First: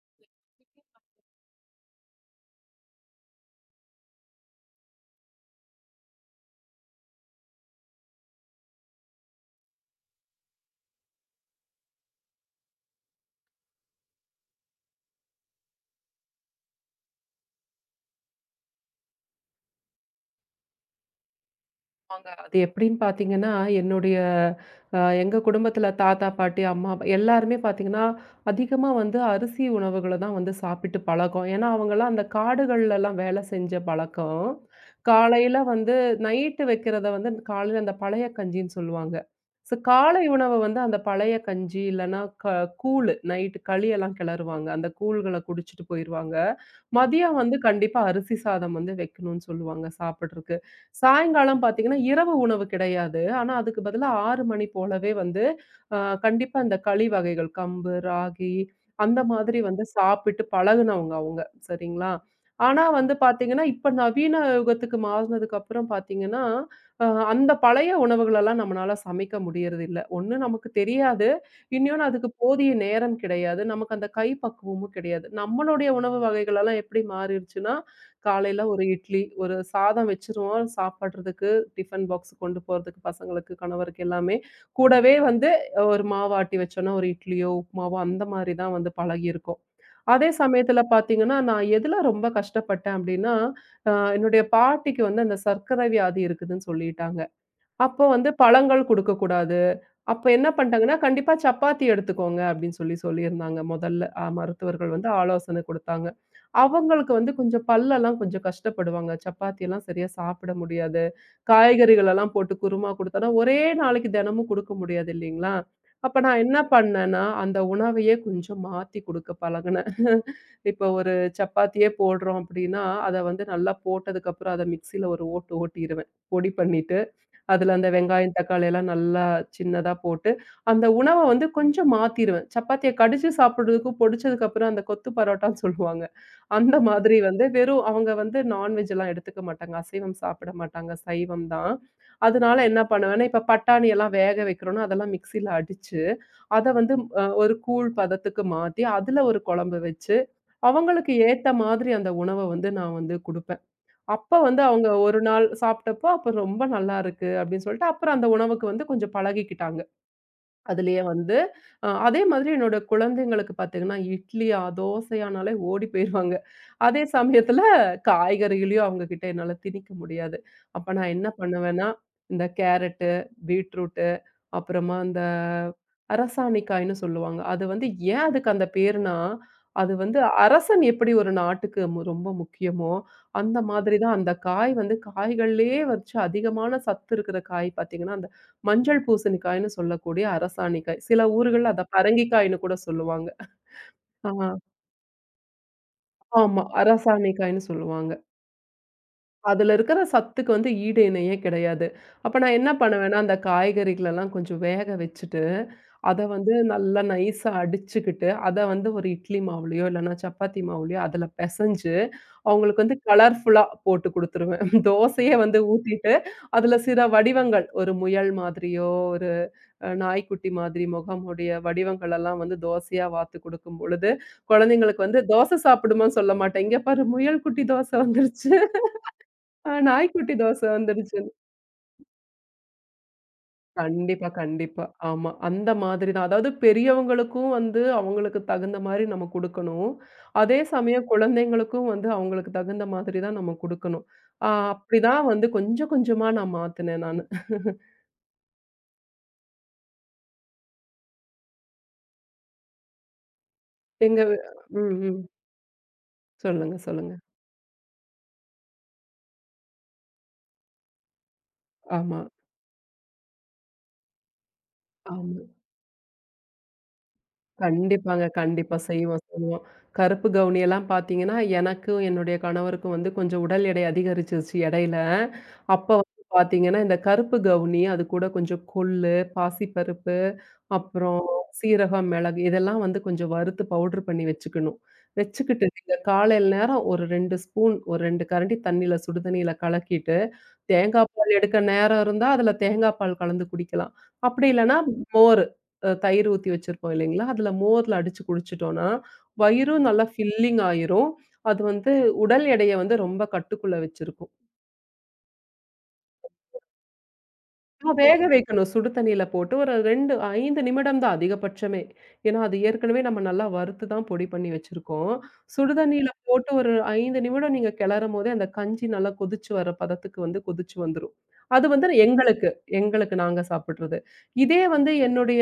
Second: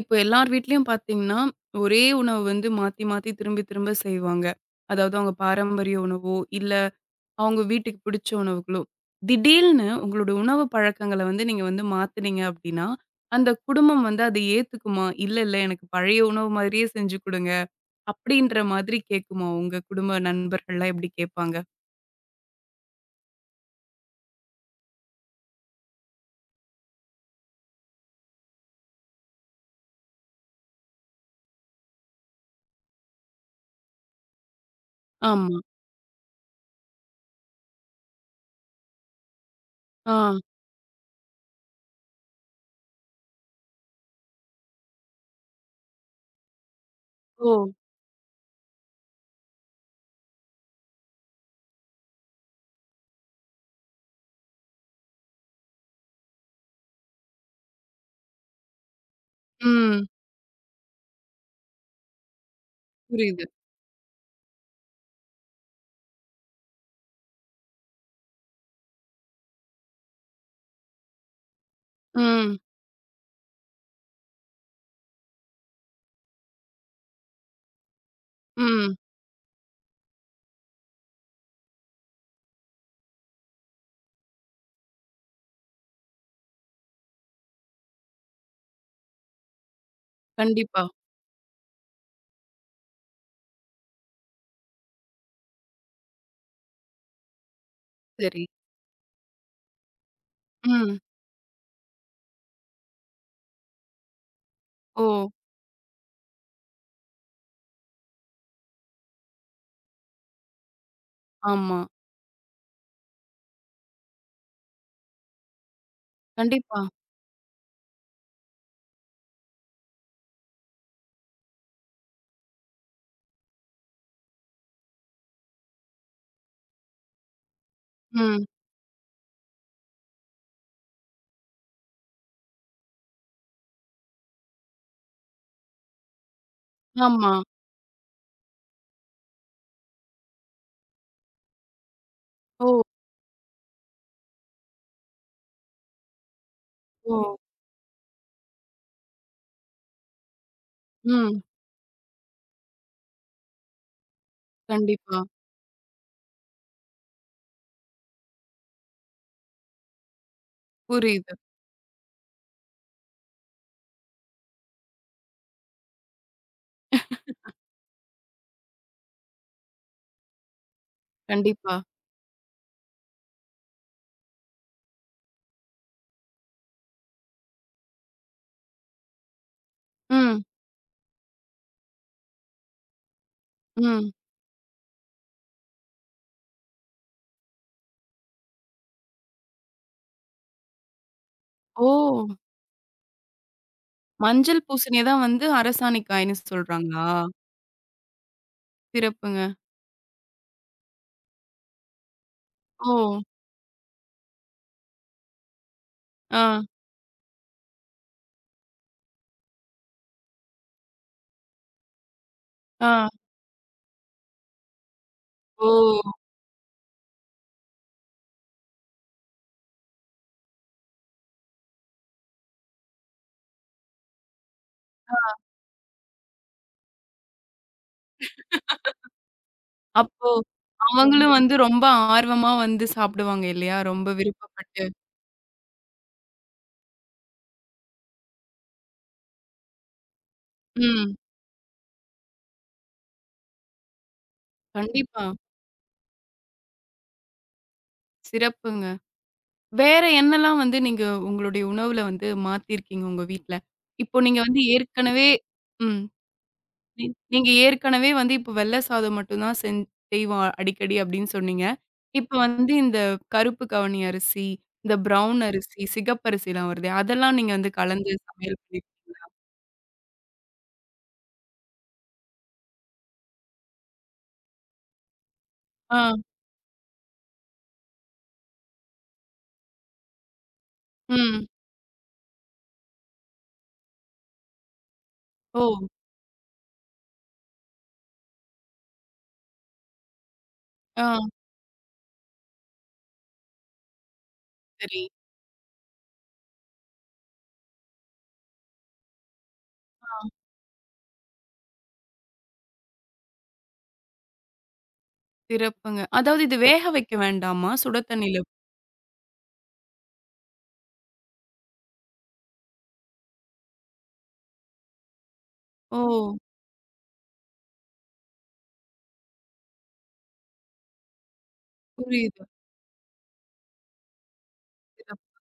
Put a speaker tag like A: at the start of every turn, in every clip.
A: இப்ப எல்லார் வீட்லயும் பார்த்தீங்கன்னா, ஒரே உணவு வந்து மாத்தி, மாத்தி திரும்பி, திரும்ப செய்வாங்க. அதாவது அவங்க பாரம்பரிய உணவோ, இல்ல அவங்க வீட்டுக்கு பிடிச்ச உணவுகளோ. திடீல்னு உங்களோட உணவு பழக்கங்கள வந்து நீங்க வந்து மாத்துனீங்க அப்டின்னா, அந்த குடும்பம் வந்து அத ஏத்துக்குமா? "இல்ல, இல்ல எனக்கு பழைய உணவு மாதிரியே செஞ்சு குடுங்க." அப்டின்ற மாதிரி கேட்குமா? உங்க குடும்ப நண்பர்கள்லாம் எப்டி கேட்பாங்க?
B: ஆமாங்க. அது எப்படின்னு பார்த்தீங்கன்னா, என்னுடைய எங்க குடும்பத்தில தாத்தா, பாட்டி, அம்மா, அப்பா எல்லாருமே பார்த்தீங்கன்னா, அதிகமா வந்து அரிசி உணவுகள தான் வந்து சாப்பிட்டு பழக்கம். ஏன்னா, அவங்கலாம் அந்த காடுகள்லலாம் வேலை செஞ்ச பழக்கம்.
A: ஆமா.
B: காலையில வந்து நைட்டு வைக்கிறத வந்து காலையில அந்த பழைய கஞ்சின்னு சொல்லுவாங்க. ஸோ காலை
A: ஆ.
B: உணவு வந்து அந்த பழைய கஞ்சி இல்லன்னா கூழு நைட்டு களியெல்லாம் கிளறுவாங்க. அந்த கூழ்கள குடிச்சிட்டு போயிருவாங்க. மதியம்
A: ஓ!
B: வந்து கண்டிப்பா அரிசி சாதம் வந்து வைக்கணும்னு சொல்லுவாங்க சாப்பிட்றக்கு. சாயங்காலம் பார்த்தீங்கன்னா, இரவு உணவு கிடையாது. ஆனா, அதுக்கு பதிலா 6 மணி போலவே வந்து, அ கண்டிப்பா இந்த களி வகைகள் கம்பு, ராகி அந்த மாதிரி வந்து
A: ம்.
B: சாப்பிட்டு பழகுனவங்க அவங்க. சரிங்களா? ஆனா வந்து
A: புரியுது.
B: பார்த்தீங்கன்னா, இப்ப நவீன யுகத்துக்கு மாறுனதுக்கு அப்புறம் பார்த்தீங்கன்னா, அ அந்த பழைய உணவுகளெல்லாம் நம்மனால சமைக்க முடியறதில்ல. ஒண்ணு நமக்கு தெரியாது. இன்னொன்னு அதுக்கு
A: ம்.
B: போதிய நேரம் கிடையாது. நமக்கு அந்த கை பக்குவமும் கிடையாது. நம்மளுடைய உணவு வகைகளெல்லாம் எப்படி மாறிருச்சுன்னா, காலையில ஒரு
A: ம்.
B: இட்லி, ஒரு சாதம் வச்சுருவோம் சாப்பிடுறதுக்கு, டிஃபன் பாக்ஸ் கொண்டு போறதுக்கு பசங்களுக்கு, கணவருக்கு எல்லாமே. கூடவே வந்து ஒரு மாவு ஆட்டி வச்சோம்னா, ஒரு இட்லியோ, உப்புமாவோ அந்த மாரி தான் வந்து பழகியிருக்கோம். அதே சமயத்துல
A: கண்டிப்பா.
B: பார்த்தீங்கன்னா, நான் எதுல ரொம்ப கஷ்டப்பட்டேன் அப்டின்னா, என்னுடைய பாட்டிக்கு வந்து அந்த சர்க்கரை வியாதி இருக்குதுன்னு சொல்லிட்டாங்க. அப்போ வந்து
A: சரி.
B: பழங்கள் குடுக்கக்கூடாது. அப்ப என்ன பண்ட்டாங்கன்னா,
A: ம்.
B: "கண்டிப்பா சப்பாத்தி எடுத்துக்கோங்க" அப்படின்னு சொல்லி சொல்லியிருந்தாங்க முதல்ல. மருத்துவர்கள்
A: ஓ!
B: வந்து ஆலோசனை குடுத்தாங்க. அவங்களுக்கு வந்து கொஞ்சம் பல்லெல்லாம் கொஞ்சம் கஷ்டப்படுவாங்க. சப்பாத்தி எல்லாம் சரியா சாப்பிட முடியாது.
A: ஆமா.
B: காய்கறிகள் எல்லாம் போட்டு குருமா குடுத்தோம்னா, ஒரே நாளைக்கு தினமும் குடுக்க முடியாது இல்லைங்களா? அப்ப நான் என்ன
A: கண்டிப்பா.
B: பண்ணேன்னா, அந்த உணவையே கொஞ்சம் மாத்தி குடுக்க பழகுனேன். இப்ப ஒரு சப்பாத்தியே போடுறோம் அப்படின்னா, அத வந்து நல்லா போட்டதுக்கப்புறம் அத மிக்ஸியில ஒரு ஓட்டு ஓட்டிருவேன். பொடி பண்ணிட்டு. அதுல அந்த வெங்காயம்,
A: ம்.
B: தக்காளி எல்லாம் நல்லா சின்னதா போட்டு, அந்த உணவ வந்து கொஞ்சம் மாத்திருவேன். சப்பாத்திய கடிச்சு சாப்பிடுறதுக்கும், பொடிச்சதுக்கு அப்புறம் அந்த கொத்து பரோட்டான்னு சொல்லுவாங்க. அந்த மாதிரி
A: ஆமா.
B: வந்து வெறும் அவங்க வந்து நான்வெஜ் எல்லாம் எடுத்துக்க மாட்டாங்க. அசைவம் சாப்பிட மாட்டாங்க. சைவம் தான். அதனால என்ன
A: ஓ!
B: பண்ணுவேன்னா, இப்ப பட்டாணி எல்லாம் வேக வைக்கிறோம்னா, அதெல்லாம் மிக்ஸில அடிச்சு, அத வந்து
A: ஓ!
B: ஒரு கூழ் பதத்துக்கு மாத்தி, அதுல ஒரு குழம்பு வச்சு, அவங்களுக்கு
A: ம்.
B: ஏத்த மாதிரி அந்த உணவ வந்து நான் வந்து குடுப்பேன். அப்ப வந்து அவங்க ஒரு
A: கண்டிப்பா.
B: நாள் சாப்பிட்டப்போ, "அப்ப ரொம்ப நல்லா இருக்கு" அப்படின்னு சொல்லிட்டு, அப்புறம் அந்த உணவுக்கு வந்து கொஞ்சம் பழகிக்கிட்டாங்க. அதுலயே
A: புரியுது.
B: வந்து அதே மாதிரி என்னோட குழந்தைங்களுக்கு பார்த்தீங்கன்னா, இட்லியா, தோசையானாலே ஓடி போயிருவாங்க. அதே சமயத்துல காய்கறிகளையும் அவங்க கிட்ட என்னால திணிக்க முடியாது. அப்ப நான் என்ன
A: கண்டிப்பா.
B: பண்ணுவேன்னா, இந்த கேரட்டு, பீட்ரூட் அப்புறமா அந்த அரசாணிக்காய்ன்னு சொல்லுவாங்க. அது வந்து ஏன் அதுக்கு அந்த பேருனா, அது வந்து
A: ம்.
B: அரசன் எப்படி ஒரு நாட்டுக்கு ரொம்ப முக்கியமோ, அந்த மாதிரி
A: ம்.
B: தான் அந்த காய் வந்து காய்கள்லயே வச்சு அதிகமான சத்து இருக்கிற காய் பார்த்தீங்கன்னா, அந்த மஞ்சள் பூசணிக்காய்ன்னு சொல்லக்கூடிய அரசாணிக்காய். சில ஊர்கள்ல அத
A: ஓ!
B: பரங்கிக்காய்ன்னு கூட சொல்லுவாங்க. ஆ
A: மஞ்சள் பூசணிய தான் வந்து அரசாணிக்காய்ன்னு
B: ஆமா.
A: சொல்றாங்களா?
B: அரசாணிக்காய்ன்னு சொல்லுவாங்க.
A: சிறப்புங்க.
B: அதுல இருக்கிற சத்துக்கு வந்து ஈடு இணையே கிடையாது. அப்ப நான் என்ன
A: ஓ!
B: பண்ணுவேன்னா, அந்த காய்கறிகளெல்லாம் கொஞ்சம் வேக வச்சுட்டு, அத வந்து
A: ஆ,
B: நல்லா நைஸா அடிச்சுக்கிட்டு, அத வந்து ஒரு இட்லி மாவுலயோ, இல்லன்னா சப்பாத்தி மாவுலயோ அதுல பெசஞ்சு, அவங்களுக்கு
A: ஆ.
B: வந்து கலர்ஃபுல்லா போட்டு குடுத்துருவேன். தோசைய வந்து
A: ஓ!
B: ஊத்திட்டு, அதுல சில வடிவங்கள் ஒரு முயல் மாதிரியோ, ஒரு நாய்க்குட்டி மாதிரி முகமுடைய வடிவங்கள் எல்லாம் வந்து தோசையா வாத்து குடுக்கும் பொழுது, குழந்தைங்களுக்கு வந்து "தோசை சாப்பிடுமான்னு" சொல்ல மாட்டேன். "இங்க பாரு முயல் குட்டி தோசை வந்துருச்சு."
A: அப்போ
B: நாய்க்குட்டி தோசை வந்துருச்சு.
A: அவங்களும் வந்து ரொம்ப ஆர்வமா வந்து சாப்பிடுவாங்க இல்லையா? ரொம்ப
B: கண்டிப்பா, கண்டிப்பா.
A: விருப்பப்பட்டு.
B: ஆமா. அந்த மாதிரி தான். அதாவது பெரியவங்களுக்கும் வந்து அவங்களுக்கு தகுந்த மாரி நம்ம குடுக்கணும். அதே சமயம்
A: ம்.
B: குழந்தைங்களுக்கும் வந்து அவங்களுக்கு தகுந்த மாதிரி தான் நம்ம குடுக்கணும். அப்படிதான்
A: கண்டிப்பா.
B: வந்து கொஞ்சம் கொஞ்சமா நான் மாத்துனேன் நானு.
A: சிறப்புங்க. வேற என்னலாம் வந்து நீங்க உங்களுடைய உணவுல வந்து மாத்தியிருக்கீங்க உங்க வீட்ல? இப்போ
B: எங்க வி-
A: நீங்க வந்து
B: ம், ம்.
A: ஏற்கனவே ம்.
B: சொல்லுங்க,
A: நீ
B: சொல்லுங்க.
A: நீங்க ஏற்கனவே வந்து இப்ப வெள்ள சாதம் மட்டும் தான் செய்வோம் அடிக்கடி அப்படின்னு சொன்னீங்க.
B: ஆமா,
A: இப்ப வந்து இந்த கருப்பு கவனி அரிசி, இந்த
B: ஆமா.
A: ப்ரவுன் அரிசி, சிகப்பரிசிலாம் வருதே, அதெல்லாம் நீங்க வந்து கலந்து
B: கண்டிப்பாங்க.
A: சமையல்
B: கண்டிப்பா.
A: பண்ணி
B: செய்வோம், செய்வோம். கருப்பு கவுனி எல்லாம் பார்த்தீங்கன்னா, எனக்கும் என்னுடைய கணவருக்கும் வந்து கொஞ்சம் உடல் எடை அதிகரிச்சிருச்சு இடையில. அப்ப
A: ஆ,
B: வந்து பார்த்தீங்கன்னா, இந்த கருப்பு கவுனி, அது கூட கொஞ்சம் கொள்ளு, பாசிப்பருப்பு, அப்புறம்
A: ம்.
B: சீரகம், மிளகு இதெல்லாம் வந்து கொஞ்சம் வறுத்து பவுடர் பண்ணி வச்சுக்கணும்.
A: ஓ!
B: வச்சுக்கிட்டு நீங்க காலையில நேரம் ஒரு 2 ஸ்பூன், ஒரு 2 கரண்டி தண்ணீல சுடுதண்ணீல கலக்கிட்டு,
A: ஆ
B: தேங்காய் பால் எடுக்க நேரம் இருந்தா, அதுல தேங்காய் பால் கலந்து குடிக்கலாம். அப்படி இல்லன்னா
A: சரி.
B: மோர் தயிர் ஊத்தி வச்சிருப்போம் இல்லைங்களா? அதுல மோர்ல அடிச்சு குடிச்சிட்டோம்ன்னா, வயிறும் நல்லா
A: ஆ
B: ஃபில்லிங் ஆயிரும். அது வந்து உடல் எடைய வந்து ரொம்ப கட்டுக்குள்ள வச்சிருக்கும்.
A: சிறப்புங்க. அதாவது இது வேக வைக்க வேண்டாமா? சுட
B: வேக
A: தண்ணீல
B: வைக்கணும். சுடு தண்ணீல போட்டு ஒரு 2, 5 நிமிடம் தான் அதிகபட்சமே. ஏன்னா, அது ஏற்கனவே நம்ம நல்லா வறுத்து தான் பொடி பண்ணி வச்சிருக்கோம். சுடு
A: ஓ!
B: தண்ணீல போட்டு ஒரு 5 நிமிடம் நீங்க கிளறும்போதே, அந்த கஞ்சி நல்லா கொதிச்சு வர பதத்துக்கு வந்து கொதிச்சு வந்துரும். அது வந்து
A: புரியுது.
B: எங்களுக்கு, எங்களுக்கு நாங்க சாப்பிடுறது. இதே வந்து
A: சிறப்பு.
B: என்னுடைய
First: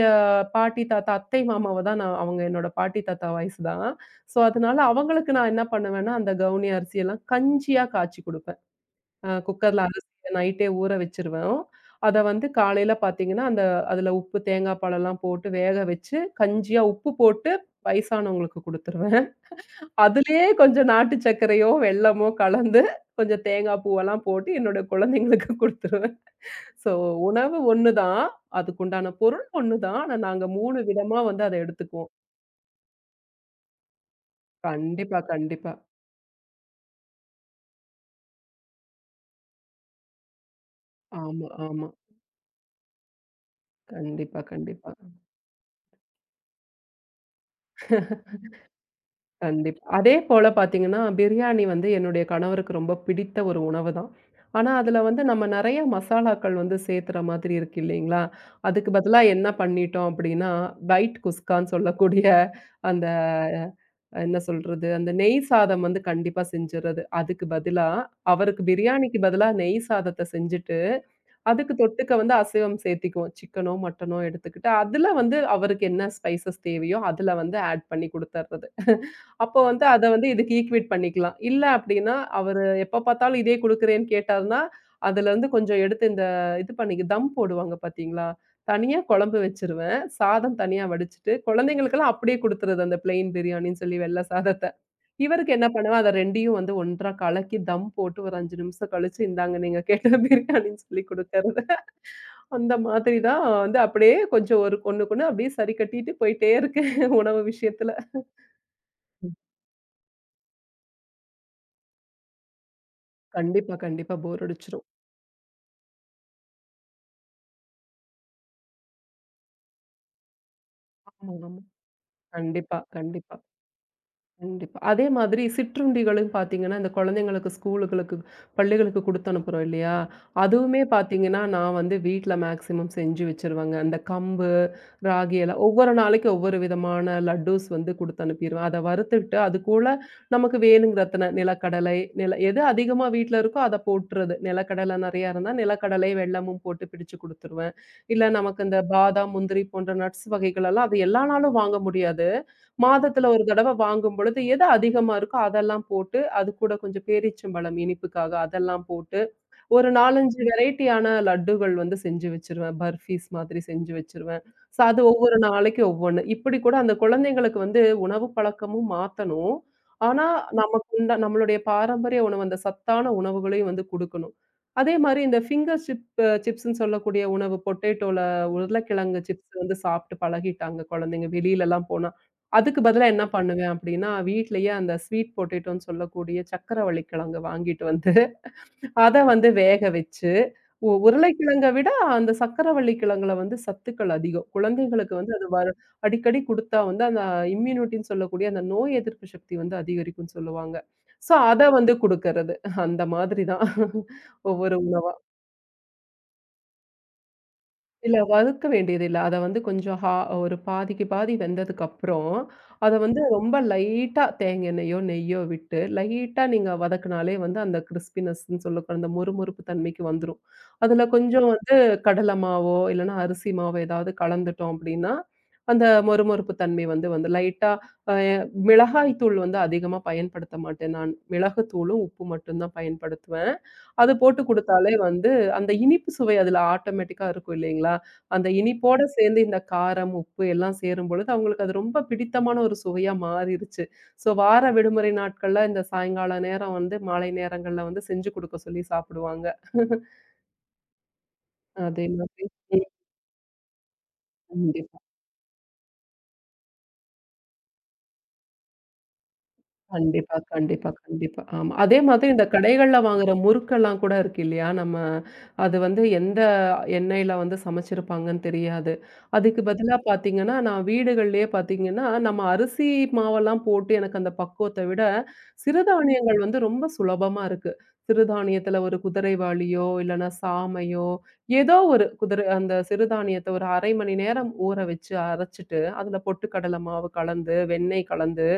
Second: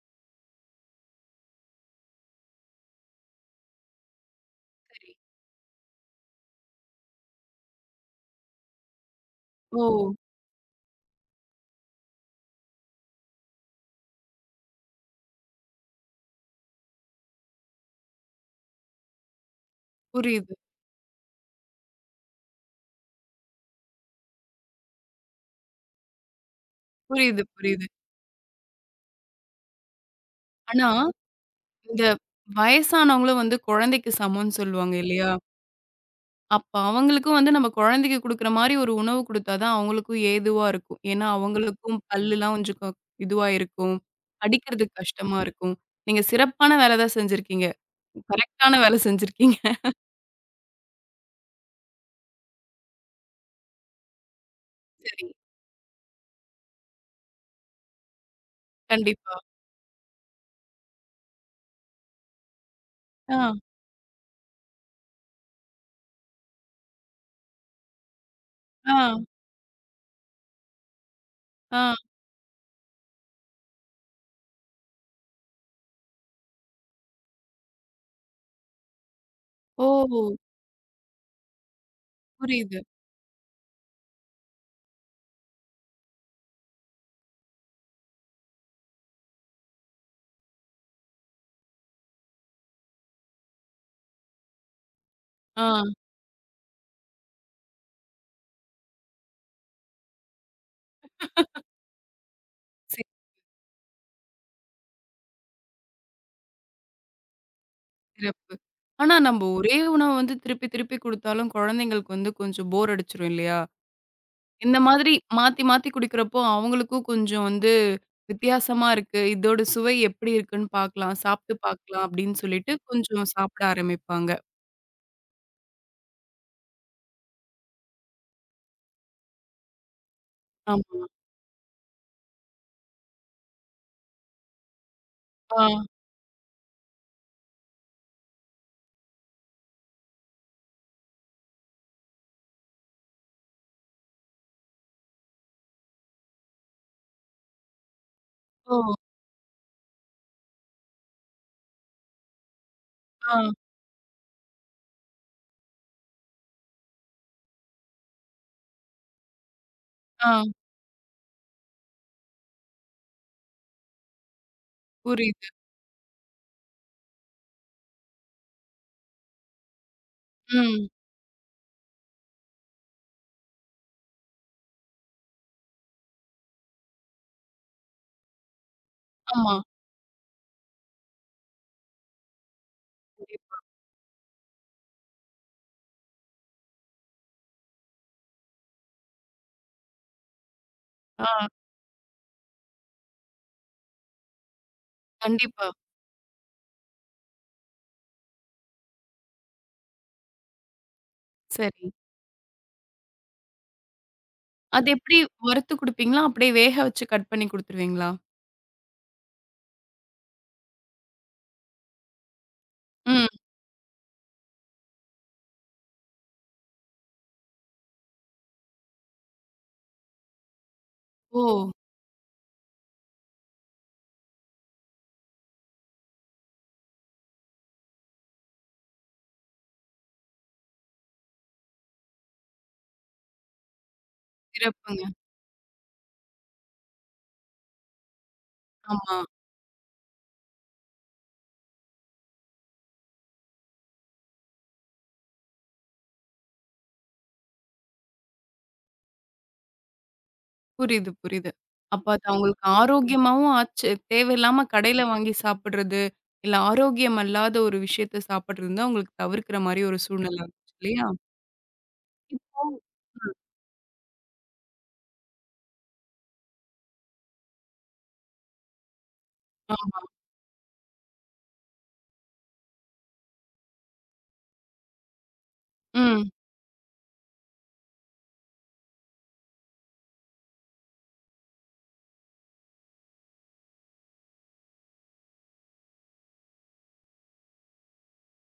B: பாட்டி, தாத்தா, அத்தை, மாமாவ தான் நான் அவங்க என்னோட பாட்டி, தாத்தா வயசு தான். ஸோ, அதனால
A: சரி.
B: அவங்களுக்கு நான் என்ன பண்ணுவேன்னா, அந்த கவுனி அரிசியெல்லாம் கஞ்சியா காய்ச்சி குடுப்பேன்.
A: ஓ!
B: குக்கர்ல அலசி நைட்டே ஊற வச்சுருவேன். அத வந்து காலையில பார்த்தீங்கன்னா, அந்த அதில உப்பு, தேங்காய் பாலெல்லாம் போட்டு வேக வச்சு, கஞ்சியா உப்பு போட்டு வயசானவங்களுக்கு குடுத்துருவேன். அதிலேயே
A: புரியுது,
B: கொஞ்சம் நாட்டு சர்க்கரையோ, வெல்லமோ கலந்து கொஞ்சம் தேங்காய் பூவெல்லாம் போட்டு என்னோட குழந்தைங்களுக்கு குடுத்துருவேன். ஸோ
A: புரியுது,
B: உணவு
A: புரியுது.
B: ஒண்ணு தான். அதுக்குண்டான பொருள் ஒண்ணு தான். ஆனா நாங்க 3
A: ஆனா,
B: விதமா வந்து அத
A: இந்த
B: எடுத்துக்குவோம்.
A: வயசானவங்களும் வந்து குழந்தைக்கு சமம்ன்னு சொல்லுவாங்க
B: கண்டிப்பா,
A: இல்லையா?
B: கண்டிப்பா.
A: அப்ப அவங்களுக்கும் வந்து நம்ம குழந்தைக்கு குடுக்குற மாரி ஒரு உணவு குடுத்தா தான் அவங்களுக்கும் ஏதுவா இருக்கும். ஏன்னா,
B: ஆமா, ஆமா.
A: அவங்களுக்கும் பல்லுலாம் கொஞ்சம் இதுவா இருக்கும்.
B: கண்டிப்பா, கண்டிப்பா.
A: அடிக்கிறதுக்கு கஷ்டமா இருக்கும். நீங்க சிறப்பான வேலை தான் செஞ்சிருக்கீங்க. கரெக்ட்டான வேலை செஞ்சிருக்கீங்க.
B: கண்டிப்பா. அதே போல பார்த்தீங்கன்னா, பிரியாணி வந்து என்னுடைய கணவருக்கு ரொம்ப பிடித்த ஒரு உணவு தான். ஆனா, அதுல வந்து
A: சரி.
B: நம்ம நெறைய மசாலாக்கள் வந்து சேர்த்துற மாதிரி இருக்கு இல்லைங்களா? அதுக்கு பதிலா
A: கண்டிப்பா.
B: என்ன பண்ணிட்டோம் அப்டின்னா, வைட் குஸ்கான்னு சொல்லக்கூடிய அந்த
A: ஆ,
B: என்ன சொல்றது? அந்த நெய் சாதம் வந்து கண்டிப்பா செஞ்சுறது. அதுக்கு பதிலா அவருக்கு
A: ஆ,
B: பிரியாணிக்கு பதிலா நெய் சாதத்த செஞ்சுட்டு, அதுக்கு
A: ஆ.
B: தொட்டுக்க வந்து அசைவம் சேர்த்திக்குவோம். சிக்கனோ, மட்டனோ எடுத்துக்கிட்டு, அதுல வந்து அவருக்கு என்ன ஸ்பைசஸ் தேவையோ, அதுல வந்து ஆட் பண்ணி குடுத்தர்றது. அப்போ வந்து
A: ஓ!
B: அத வந்து இதுக்கு ஈக்வெட் பண்ணிக்கலாம். இல்ல அப்டின்னா, அவரு
A: புரியுது.
B: எப்ப பார்த்தாலும் இதே குடுக்குறேன்னு கேட்டாருன்னா, அதுலருந்து கொஞ்சம் எடுத்து இந்த இது பண்ணி தம் போடுவாங்க பார்த்தீங்களா? தனியா குழம்பு வச்சுருவேன். சாதம் தனியா வடிச்சுட்டு, குழந்தைங்களுக்கெல்லாம் அப்படியே குடுத்துறது அந்த பிளெயின் பிரியாணின்னு சொல்லி வெள்ள சாதத்த. இவருக்கு என்ன
A: ஆ.
B: பண்ணுவேன், அத 2யும் வந்து ஒன்றா கலக்கி தம் போட்டு ஒரு 5 நிமிஷம் கழிச்சு, இந்தாங்க நீங்க கேட்ட பிரியாணின்னு சொல்லி குடுக்கறது. அந்த
A: சரி,
B: மாதிரி தான் வந்து அப்படியே கொஞ்சம் ஒரு ஒண்ணுக்கொண்ணு அப்படியே சரி கட்டிட்டு போயிட்டே இருக்கேன் உணவு விஷயத்துல.
A: சிறப்பு. ஆனா, நம்ப ஒரே உணவ வந்து திருப்பி திருப்பி குடுத்தாலும் குழந்தைங்களுக்கு வந்து கொஞ்சம் போர் அடிச்சுரும் இல்லையா?
B: கண்டிப்பா, கண்டிப்பா போர்
A: இந்த
B: அடிச்சுரும்.
A: மாதிரி மாத்தி, மாத்தி குடிக்கிறப்போ, அவங்களுக்கும் கொஞ்சம் வந்து வித்தியாசமா இருக்கு. இதோட சுவை எப்படி இருக்குன்னு பார்க்கலாம்.
B: ஆமா,
A: சாப்பிட்டு
B: ஆமா.
A: பார்க்கலாம் அப்படின்னு சொல்லிட்டு
B: கண்டிப்பா,
A: கொஞ்சம்
B: கண்டிப்பா.
A: சாப்பிட ஆரம்பிப்பாங்க.
B: கண்டிப்பா. அதே மாதிரி சிற்றுண்டிகளும் பார்த்தீங்கன்னா, இந்த குழந்தைங்களுக்கு ஸ்கூலுகளுக்கு பள்ளிகளுக்கு குடுத்து அனுப்புறோம் இல்லையா? அதுவுமே
A: ஆமா.
B: பார்த்தீங்கன்னா, நான் வந்து வீட்ல மேக்ஸிமம் செஞ்சு வச்சுருவேங்க. அந்த கம்பு, ராகி எல்லாம்
A: ஆ.
B: ஒவ்வொரு நாளைக்கு ஒவ்வொரு விதமான லட்டூஸ் வந்து குடுத்து அனுப்பிருவேன். அத வறுத்துட்டு அதுக்கூட நமக்கு வேணுங்கிற அத்தன நிலக்கடலை, நில எது அதிகமா வீட்ல இருக்கோ அத போட்டுறது. நிலக்கடலை நெறையா இருந்தா நிலக்கடலை, வெல்லமும் போட்டு பிடிச்சு குடுத்துருவேன். இல்ல நமக்கு இந்த
A: ஓ!
B: பாதாம், முந்திரி போன்ற நட்ஸ் வகைகள் எல்லாம் அது எல்லா நாளும் வாங்க முடியாது. மாதத்துல
A: ஆ,
B: ஒரு தடவ வாங்கும் பொழுது எது அதிகமா இருக்கோ அதெல்லாம் போட்டு, அது கூட கொஞ்சம் பேரீச்சம்பழம் இனிப்புக்காக அதெல்லாம் போட்டு, ஒரு 4,
A: ஆ.
B: 5 வெரைட்டியான லட்டுகள் வந்து செஞ்சு வச்சுருவேன். பர்ஃபீஸ் மாதிரி செஞ்சு வச்சுருவேன். ஸோ அது ஒவ்வொரு
A: புரியுது.
B: நாளைக்கு ஒவ்வொண்ணு. இப்படி கூட அந்த குழந்தைங்களுக்கு வந்து உணவு பழக்கமும் மாத்தணும். ஆனா,
A: ம்.
B: நமக்கு உண்டா நம்மளுடைய பாரம்பரிய உணவு, அந்த சத்தான உணவுகளையும் வந்து குடுக்கணும். அதே மாரி இந்த ஃபிங்கர் சிப் சிப்ஸ்ன்னு சொல்லக்கூடிய உணவு பொட்டேட்டோல உருளைக்கிழங்கு
A: ஆமா.
B: சிப்ஸ் வந்து சாப்ட்டு பழகிட்டாங்க குழந்தைங்க வெளிலலாம் போனா. அதுக்கு பதிலா என்ன
A: கண்டிப்பா.
B: பண்ணுவேன் அப்டின்னா, வீட்லயே அந்த ஸ்வீட் பொட்டேட்டோன்னு சொல்லக்கூடிய சக்கரவள்ளிக்கிழங்கு வாங்கிட்டு வந்து அத வந்து வேக வச்சு,
A: ஆ,
B: உருளைக்கிழங்க விட அந்த சர்க்கரவள்ளி கிழங்குல வந்து சத்துக்கள் அதிகம். குழந்தைகளுக்கு வந்து அது
A: கண்டிப்பா.
B: அடிக்கடி குடுத்தா வந்து அந்த இம்யூனிட்டின்னு சொல்லக்கூடிய அந்த நோய் எதிர்ப்பு சக்தி வந்து அதிகரிக்கும்னு சொல்லுவாங்க. ஸோ அத
A: சரி.
B: வந்து குடுக்கறது. அந்த மாதிரி தான் ஒவ்வொரு
A: அது எப்படி
B: உணவும்.
A: வறுத்து குடுப்பீங்களா? அப்படியே வேக வச்சு கட் பண்ணி குடுத்துருவீங்களா?
B: இல்ல வறுக்க வேண்டியதில்ல. அத வந்து கொஞ்சம் ஒரு பாதிக்கு பாதி வெந்ததுக்கப்புறம், அத வந்து
A: ம்.
B: ரொம்ப லைட்டா தேங்காய் எண்ணெயோ, நெய்யோ விட்டு லைட்டா நீங்க வதக்குனாலே வந்து அந்த கிறிஸ்பினஸ்ன்னு சொல்லக்கூட அந்த மொறுமொறுப்பு தன்மைக்கு வந்துரும். அதுல
A: ஓ!
B: கொஞ்சம் வந்து கடலை மாவோ, இல்லன்னா அரிசி மாவோ ஏதாவது கலந்துட்டோம் அப்படின்னா, அந்த மொறுமொறுப்பு தன்மை வந்து வந்து லைட்டா அ மிளகாய் தூள் வந்து அதிகமா பயன்படுத்த மாட்டேன் நான். மிளகு தூளும், உப்பு மட்டும் தான் பயன்படுத்துவேன். அது போட்டு குடுத்தாலே
A: சிறப்புங்க.
B: வந்து அந்த இனிப்பு சுவை அதுல ஆட்டோமேட்டிக்கா இருக்கும் இல்லைங்களா? அந்த இனிப்போட
A: ஆமா.
B: சேர்ந்து இந்த காரம், உப்பு எல்லாம் சேரும்பொழுது, அவங்களுக்கு அது ரொம்ப பிடித்தமான ஒரு சுவையா மாறிருச்சு. ஸோ வார விடுமுறை நாட்கள்ல இந்த சாயங்கால நேரம் வந்து மாலை நேரங்கள்ல வந்து செஞ்சு குடுக்க சொல்லி சாப்பிடுவாங்க.
A: புரியுது, புரியுது.
B: அதே
A: அப்ப அது
B: மாதிரி
A: அவங்களுக்கு
B: ம்.
A: ஆரோக்கியமாவும் ஆச்சு. தேவையில்லாம
B: கண்டிப்பா.
A: கடையில வாங்கி சாப்பிடுறது, இல்ல ஆரோக்கியம் அல்லாத ஒரு விஷயத்த சாப்பிடுறது வந்து அவங்களுக்கு தவிர்க்கிற மாரி ஒரு
B: கண்டிப்பா,
A: சூழ்நிலை வந்துச்சு
B: கண்டிப்பா,
A: இல்லையா?
B: கண்டிப்பா. ஆமா. அதே மாதிரி இந்த
A: ம்.
B: கடைகள்ல வாங்குற முறுக்கெல்லாம் கூட இருக்கு இல்லையா? நம்ம அது வந்து எந்த எண்ணெயில வந்து சமைச்சிருப்பாங்கன்னு தெரியாது. அதுக்கு பதிலா
A: ஆமா.
B: பார்த்தீங்கன்னா, நான் வீடுகள்லயே பார்த்தீங்கன்னா, நம்ம அரிசி மாவெல்லாம் போட்டு எனக்கு அந்த பக்குவத்த விட,
A: ம்.
B: சிறுதானியங்கள் வந்து ரொம்ப சுலபமா இருக்கு. சிறுதானியத்துல ஒரு குதிரைவாளியோ, இல்லன்னா சாமையோ, ஏதோ ஒரு குதிரை அந்த சிறுதானியத்த ஒரு 1/2 மணி நேரம் ஊற வச்சு அரைச்சுட்டு, அதுல பொட்டுக்கடலை மாவு கலந்து, வெண்ணெய் கலந்து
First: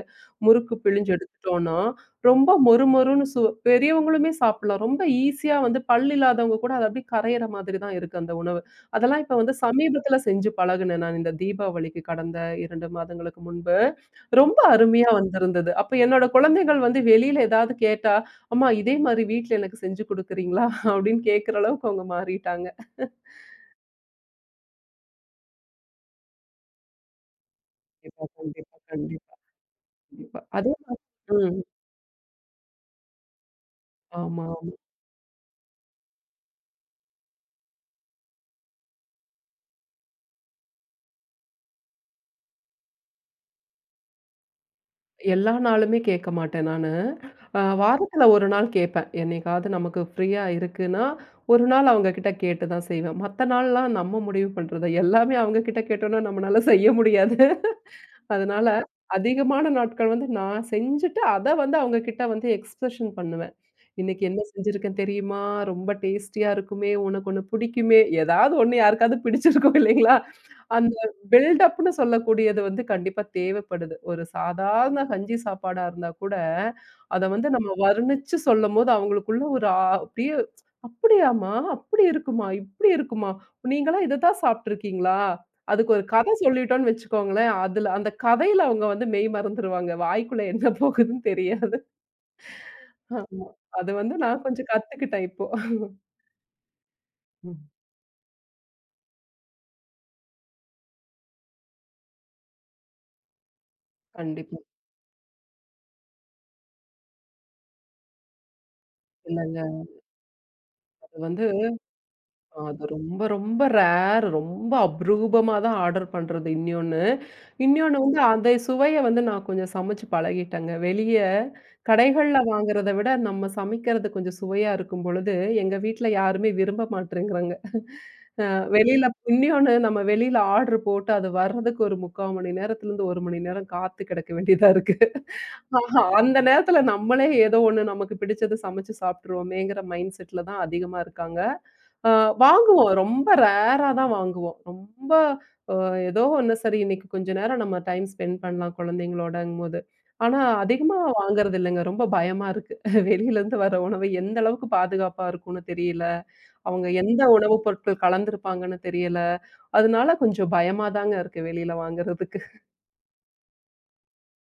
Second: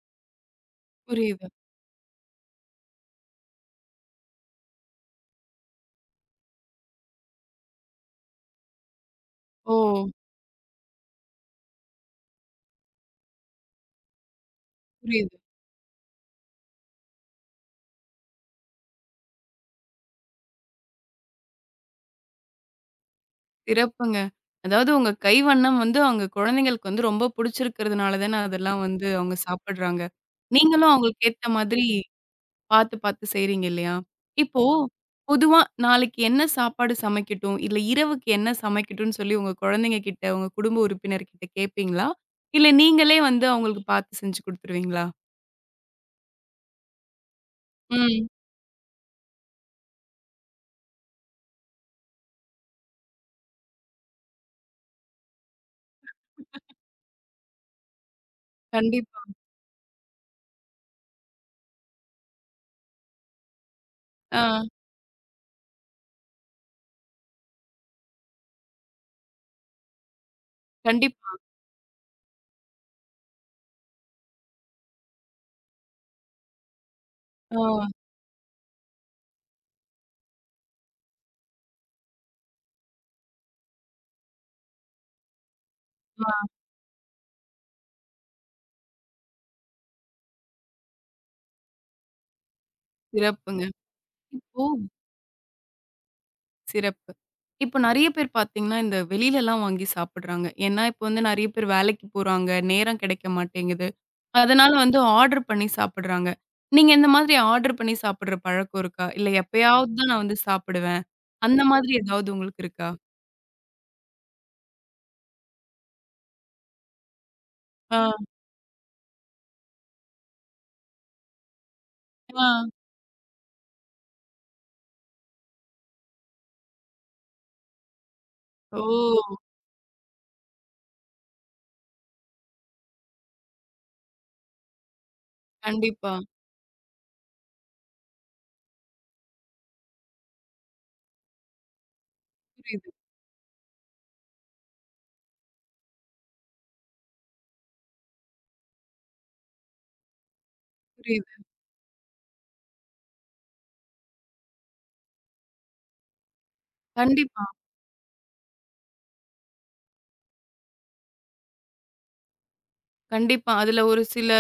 B: முறுக்கு பிழிஞ்சு
A: புரியுது.
B: எடுத்துட்டோம்னா, ரொம்ப மொறு மொறுன்னு பெரியவங்களுமே சாப்பிடலாம். ரொம்ப ஈஸியா வந்து பல் இல்லாதவங்க கூட அத அப்படியே கரையிற மாதிரி தான் இருக்கு அந்த உணவு. அதெல்லாம் இப்ப வந்து
A: ஓ!
B: சமீபத்தில செஞ்சு பழகுனேன் நான் இந்த தீபாவளிக்கு கடந்த 2 மாதங்களுக்கு முன்பு. ரொம்ப அருமையா
A: புரியுது.
B: வந்திருந்தது. அப்ப என்னோட குழந்தைகள் வந்து வெளியில ஏதாவது கேட்டா, "அம்மா இதே மாரி வீட்ல எனக்கு செஞ்சு குடுக்குறீங்களா?" அப்படின்னு கேட்கிற அளவுக்கு அவங்க மாறிட்டாங்க.
A: சிறப்புங்க. அதாவது உங்க கைவண்ணம் வந்து அவங்க குழந்தைங்களுக்கு வந்து ரொம்ப புடிச்சிருக்கிறதுனால
B: கண்டிப்பா,
A: தானே
B: கண்டிப்பா,
A: அதெல்லாம் வந்து
B: கண்டிப்பா,
A: அவங்க சாப்பிடுறாங்க.
B: கண்டிப்பா. அது
A: நீங்களும் அவங்களுக்கு ஏத்த
B: ம்.
A: மாதிரி பாத்து, பாத்து செய்றீங்க இல்லையா?
B: ஆமா.
A: இப்போ பொதுவா நாளைக்கு என்ன சாப்பாடு சமைக்கட்டும், இல்ல இரவுக்கு என்ன சமைக்கட்டும்ன்னு சொல்லி உங்க குழந்தைங்க கிட்ட, உங்க குடும்ப உறுப்பினர்கிட்ட கேட்பீங்களா? இல்ல நீங்களே வந்து அவங்களுக்கு பாத்து செஞ்சு குடுத்துருவீங்களா?
B: எல்லா நாளுமே கேட்க மாட்டேன் நானு. வாரத்துல
A: ம்.
B: 1 நாள் கேட்பேன். என்னைக்காவது நமக்கு ஃப்ரீயா இருக்குன்னா, 1 நாள் அவங்க கிட்ட கேட்டு தான் செய்வேன். மத்த நாள்லாம் நம்ம முடிவு பண்றது. எல்லாமே அவங்க கிட்ட கேட்டோம்னா நம்மனால செய்ய முடியாது. அதனால
A: கண்டிப்பா.
B: அதிகமான நாட்கள் வந்து நான் செஞ்சுட்டு, அத வந்து அவங்க கிட்ட வந்து எக்ஸ்பிரஷன் பண்ணுவேன். இன்னைக்கு என்ன
A: ஆ,
B: செஞ்சிருக்கேன் தெரியுமா? ரொம்ப டேஸ்டியா இருக்குமே! உனக்கு ஒண்ணு பிடிக்குமே! ஏதாவது ஒண்ணு யாருக்காவது பிடிச்சிருக்கும் இல்லைங்களா? அந்த
A: கண்டிப்பா.
B: பில்டப்ன்னு சொல்லக்கூடியது வந்து கண்டிப்பா தேவைப்படுது. ஒரு சாதாரண கஞ்சி சாப்பாடா இருந்தா கூட, அத வந்து
A: ஆ,
B: நம்ம வர்ணிச்சு சொல்லும்போது அவங்களுக்குள்ள ஒரு அப்படியே "அப்படியாம்மா? அப்படி இருக்குமா? இப்படி இருக்குமா? நீங்கலாம் இத தான் சாப்பிட்டுருக்கீங்களா?" அதுக்கு ஒரு கதை
A: ஆ.
B: சொல்லிட்டோம்ன்னு வச்சுக்கோங்களேன், அதுல அந்த கதையில அவங்க வந்து மெய் மறந்துருவாங்க. வாய்க்குள்ள என்ன போகுதுன்னு தெரியாது. ஆமா.
A: சிறப்புங்க.
B: அது வந்து நான்
A: இப்போ
B: கொஞ்சம் கத்துக்கிட்டேன் இப்போ.
A: சிறப்பு.
B: ம்.
A: இப்போ நெறைய பேர் பாத்தீங்கன்னா, இந்த வெளிலலாம் வாங்கி சாப்பிடுறாங்க. ஏன்னா, இப்போ வந்து நெறைய பேர் வேலைக்கு போறாங்க, நேரம் கிடைக்க மாட்டேங்குது.
B: கண்டிப்பா.
A: அதனால வந்து ஆர்டர் பண்ணி சாப்பிடுறாங்க. நீங்க இந்த மாதிரி ஆர்டர் பண்ணி சாப்பிடுற பழக்கம் இருக்கா? இல்ல
B: இல்லங்க.
A: எப்பயாவது தான் நான் வந்து சாப்பிடுவேன்.
B: அது வந்து
A: அந்த மாதிரி ஏதாவது உங்களுக்கு
B: அது
A: இருக்கா?
B: ரொம்ப ரொம்ப ரேர். ரொம்ப அபரூபமா தான் ஆர்டர் பண்றது இன்னியொன்னு. இன்னியொன்னு
A: ஆ,
B: வந்து அந்த சுவைய வந்து நான் கொஞ்சம் சமைச்சு பழகிட்டேங்க. வெளிய கடைகள்ல
A: ஆ.
B: வாங்குறத விட நம்ம சமைக்கிறது கொஞ்சம் சுவையா இருக்கும் பொழுது, எங்க வீட்ல யாருமே விரும்ப மாட்டேங்கிறாங்க. அ
A: ஓ!
B: வெளியில இன்னியொன்னு நம்ம வெளியில ஆர்டர் போட்டு அது வர்றதுக்கு ஒரு 3/4 மணி நேரத்துலருந்து 1 மணி நேரம் காத்து கிடக்க வேண்டியதா இருக்கு. ஆஹா,
A: கண்டிப்பா.
B: அந்த நேரத்துல நம்மளே ஏதோ ஒண்ணு நமக்கு பிடிச்சது சமைச்சு சாப்ட்டுருவோமேங்கிற மைண்ட் செட்ல தான் அதிகமா இருக்காங்க. அ
A: புரியுது,
B: வாங்குவோம். ரொம்ப ரேரா தான் வாங்குவோம். ரொம்ப அ ஏதோ ஒண்ணு சரி இன்னைக்கு கொஞ்ச நேரம் நம்ம டைம் ஸ்பெண்ட் பண்ணலாம் குழந்தைங்களோடங்கும்போது. ஆனா அதிகமா
A: புரியுது.
B: வாங்குறது இல்லங்க. ரொம்ப பயமா இருக்கு. வெளியிலருந்து வர உணவு எந்த அளவுக்கு பாதுகாப்பா இருக்கும்னு தெரியல. அவங்க எந்த
A: கண்டிப்பா,
B: உணவுப் பொருட்கள் கலந்திருப்பாங்கன்னு தெரியல. அதனால கொஞ்சம் பயமா தாங்க இருக்கு வெளியில வாங்குறதுக்கு.
A: கண்டிப்பா. அதுல ஒரு சில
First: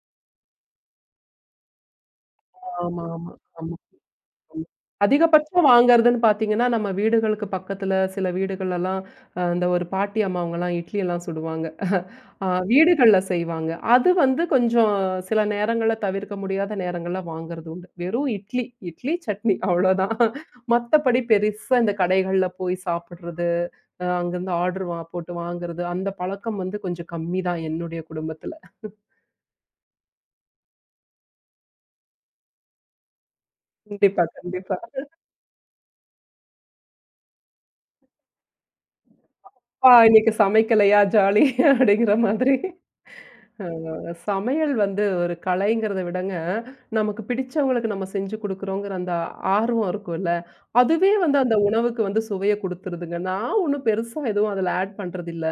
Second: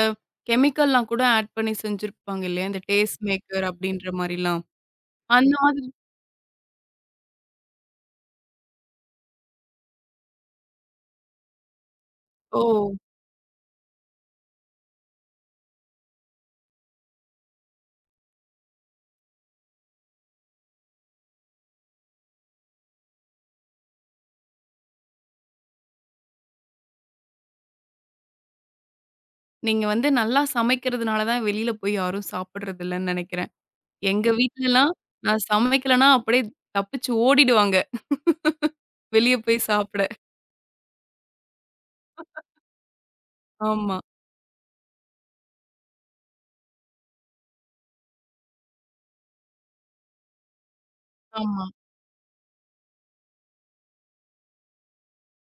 A: கெமிக்கல்லாம் கூட ஆட் பண்ணி செஞ்சிருப்பாங்க இல்லையா? இந்த
B: ஆமா,
A: டேஸ்ட்
B: ஆமா,
A: மேக்கர்
B: ஆமா.
A: அப்படின்ற மாரிலாம்.
B: ம்.
A: அந்த
B: அதிகபட்சம்
A: மாதிரி
B: வாங்குறதுன்னு பார்த்தீங்கன்னா, நம்ம வீடுகளுக்கு பக்கத்துல சில வீடுகள்லலாம் இந்த ஒரு பாட்டி அம்மாவங்கலாம் இட்லி எல்லாம் சுடுவாங்க.
A: ஓ!
B: வீடுகள்ல செய்வாங்க. அது வந்து கொஞ்சம் சில நேரங்கள்ல தவிர்க்க முடியாத நேரங்கள்ல வாங்குறது உண்டு. வெறும் இட்லி, சட்னி அவ்வளோதான். மத்தபடி பெருசா இந்த கடைகள்ல போய் சாப்பிடுறது, அங்கருந்து ஆர்டர் போட்டு வாங்குறது, அந்த பழக்கம் வந்து கொஞ்சம் கம்மி தான் என்னுடைய குடும்பத்துல.
A: நீங்க வந்து நல்லா சமைக்கிறதுனால தான் வெளியில போய் யாரும் சாப்பிடுறது இல்லன்னு நெனைக்கிறேன்.
B: கண்டிப்பா,
A: எங்க
B: கண்டிப்பா.
A: வீட்லலாம் நான் சமைக்கலன்னா அப்படியே தப்பிச்சு ஓடிடுவாங்க. வெளிய போய்
B: அப்பா
A: சாப்பிட.
B: இன்னைக்கு சமைக்கலையா ஜாலி அப்படிங்கிற மாதிரி.
A: ஆமா.
B: சமையல் வந்து ஒரு கலைங்கிறத விடங்க, நமக்கு பிடிச்சவங்களுக்கு நம்ம செஞ்சு குடுக்குறோங்கிற அந்த ஆர்வம் இருக்கும்ல, அதுவே வந்து அந்த
A: ஆமா.
B: உணவுக்கு வந்து சுவைய குடுத்துருதுங்க. நான் ஒண்ணும் பெருசா எதுவும் அதுல ஆட் பண்றதில்ல.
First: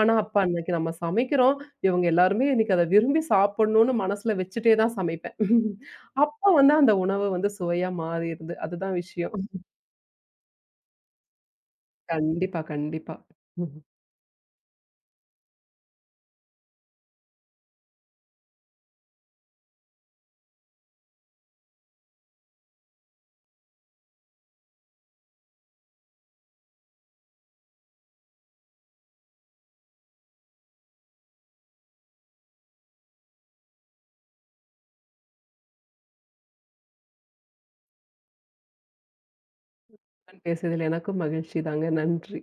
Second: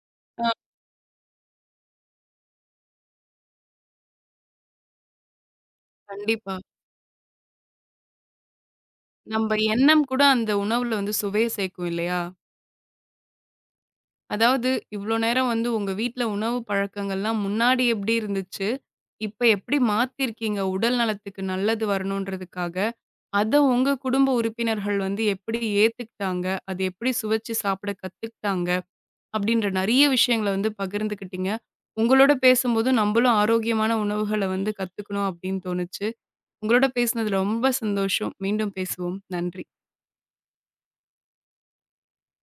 B: ஆனா, அப்பா
A: ஆ
B: இன்னைக்கு நம்ம சமைக்கிறோம், இவங்க எல்லாருமே இன்னைக்கு அத விரும்பி சாப்பிடணும்னு மனசுல வச்சுட்டே தான் சமைப்பேன். அப்ப
A: கண்டிப்பா.
B: வந்து அந்த உணவு வந்து சுவையா மாறிருது. அதுதான் விஷயம்.
A: நம்ப எண்ணம் கூட அந்த உணவுல வந்து சுவைய சேர்க்கும் இல்லையா?
B: கண்டிப்பா, கண்டிப்பா. ம்.
A: அதாவது இவ்ளோ நேரம் வந்து உங்க வீட்ல உணவு பழக்கங்கள்லாம் முன்னாடி எப்படி இருந்துச்சு? இப்ப எப்படி மாத்திருக்கீங்க உடல் நலத்துக்கு நல்லது வரணுன்றதுக்காக? அத உங்க குடும்ப உறுப்பினர்கள் வந்து எப்படி ஏத்துக்கிட்டாங்க? அது எப்படி சுவைச்சு சாப்பிட கத்துக்கிட்டாங்க? அப்படின்ற நெறைய விஷயங்கள வந்து பகிர்ந்துக்கிட்டீங்க. உங்களோட பேசும்போது நம்பளும் ஆரோக்கியமான உணவுகள வந்து கத்துக்கணும் அப்படின்னு தோணுச்சு. உங்களோட பேசினது ரொம்ப சந்தோஷம். மீண்டும் பேசுவோம். நன்றி.
B: பேசியதில் எனக்கும் மகிழ்ச்சி தாங்க. நன்றி.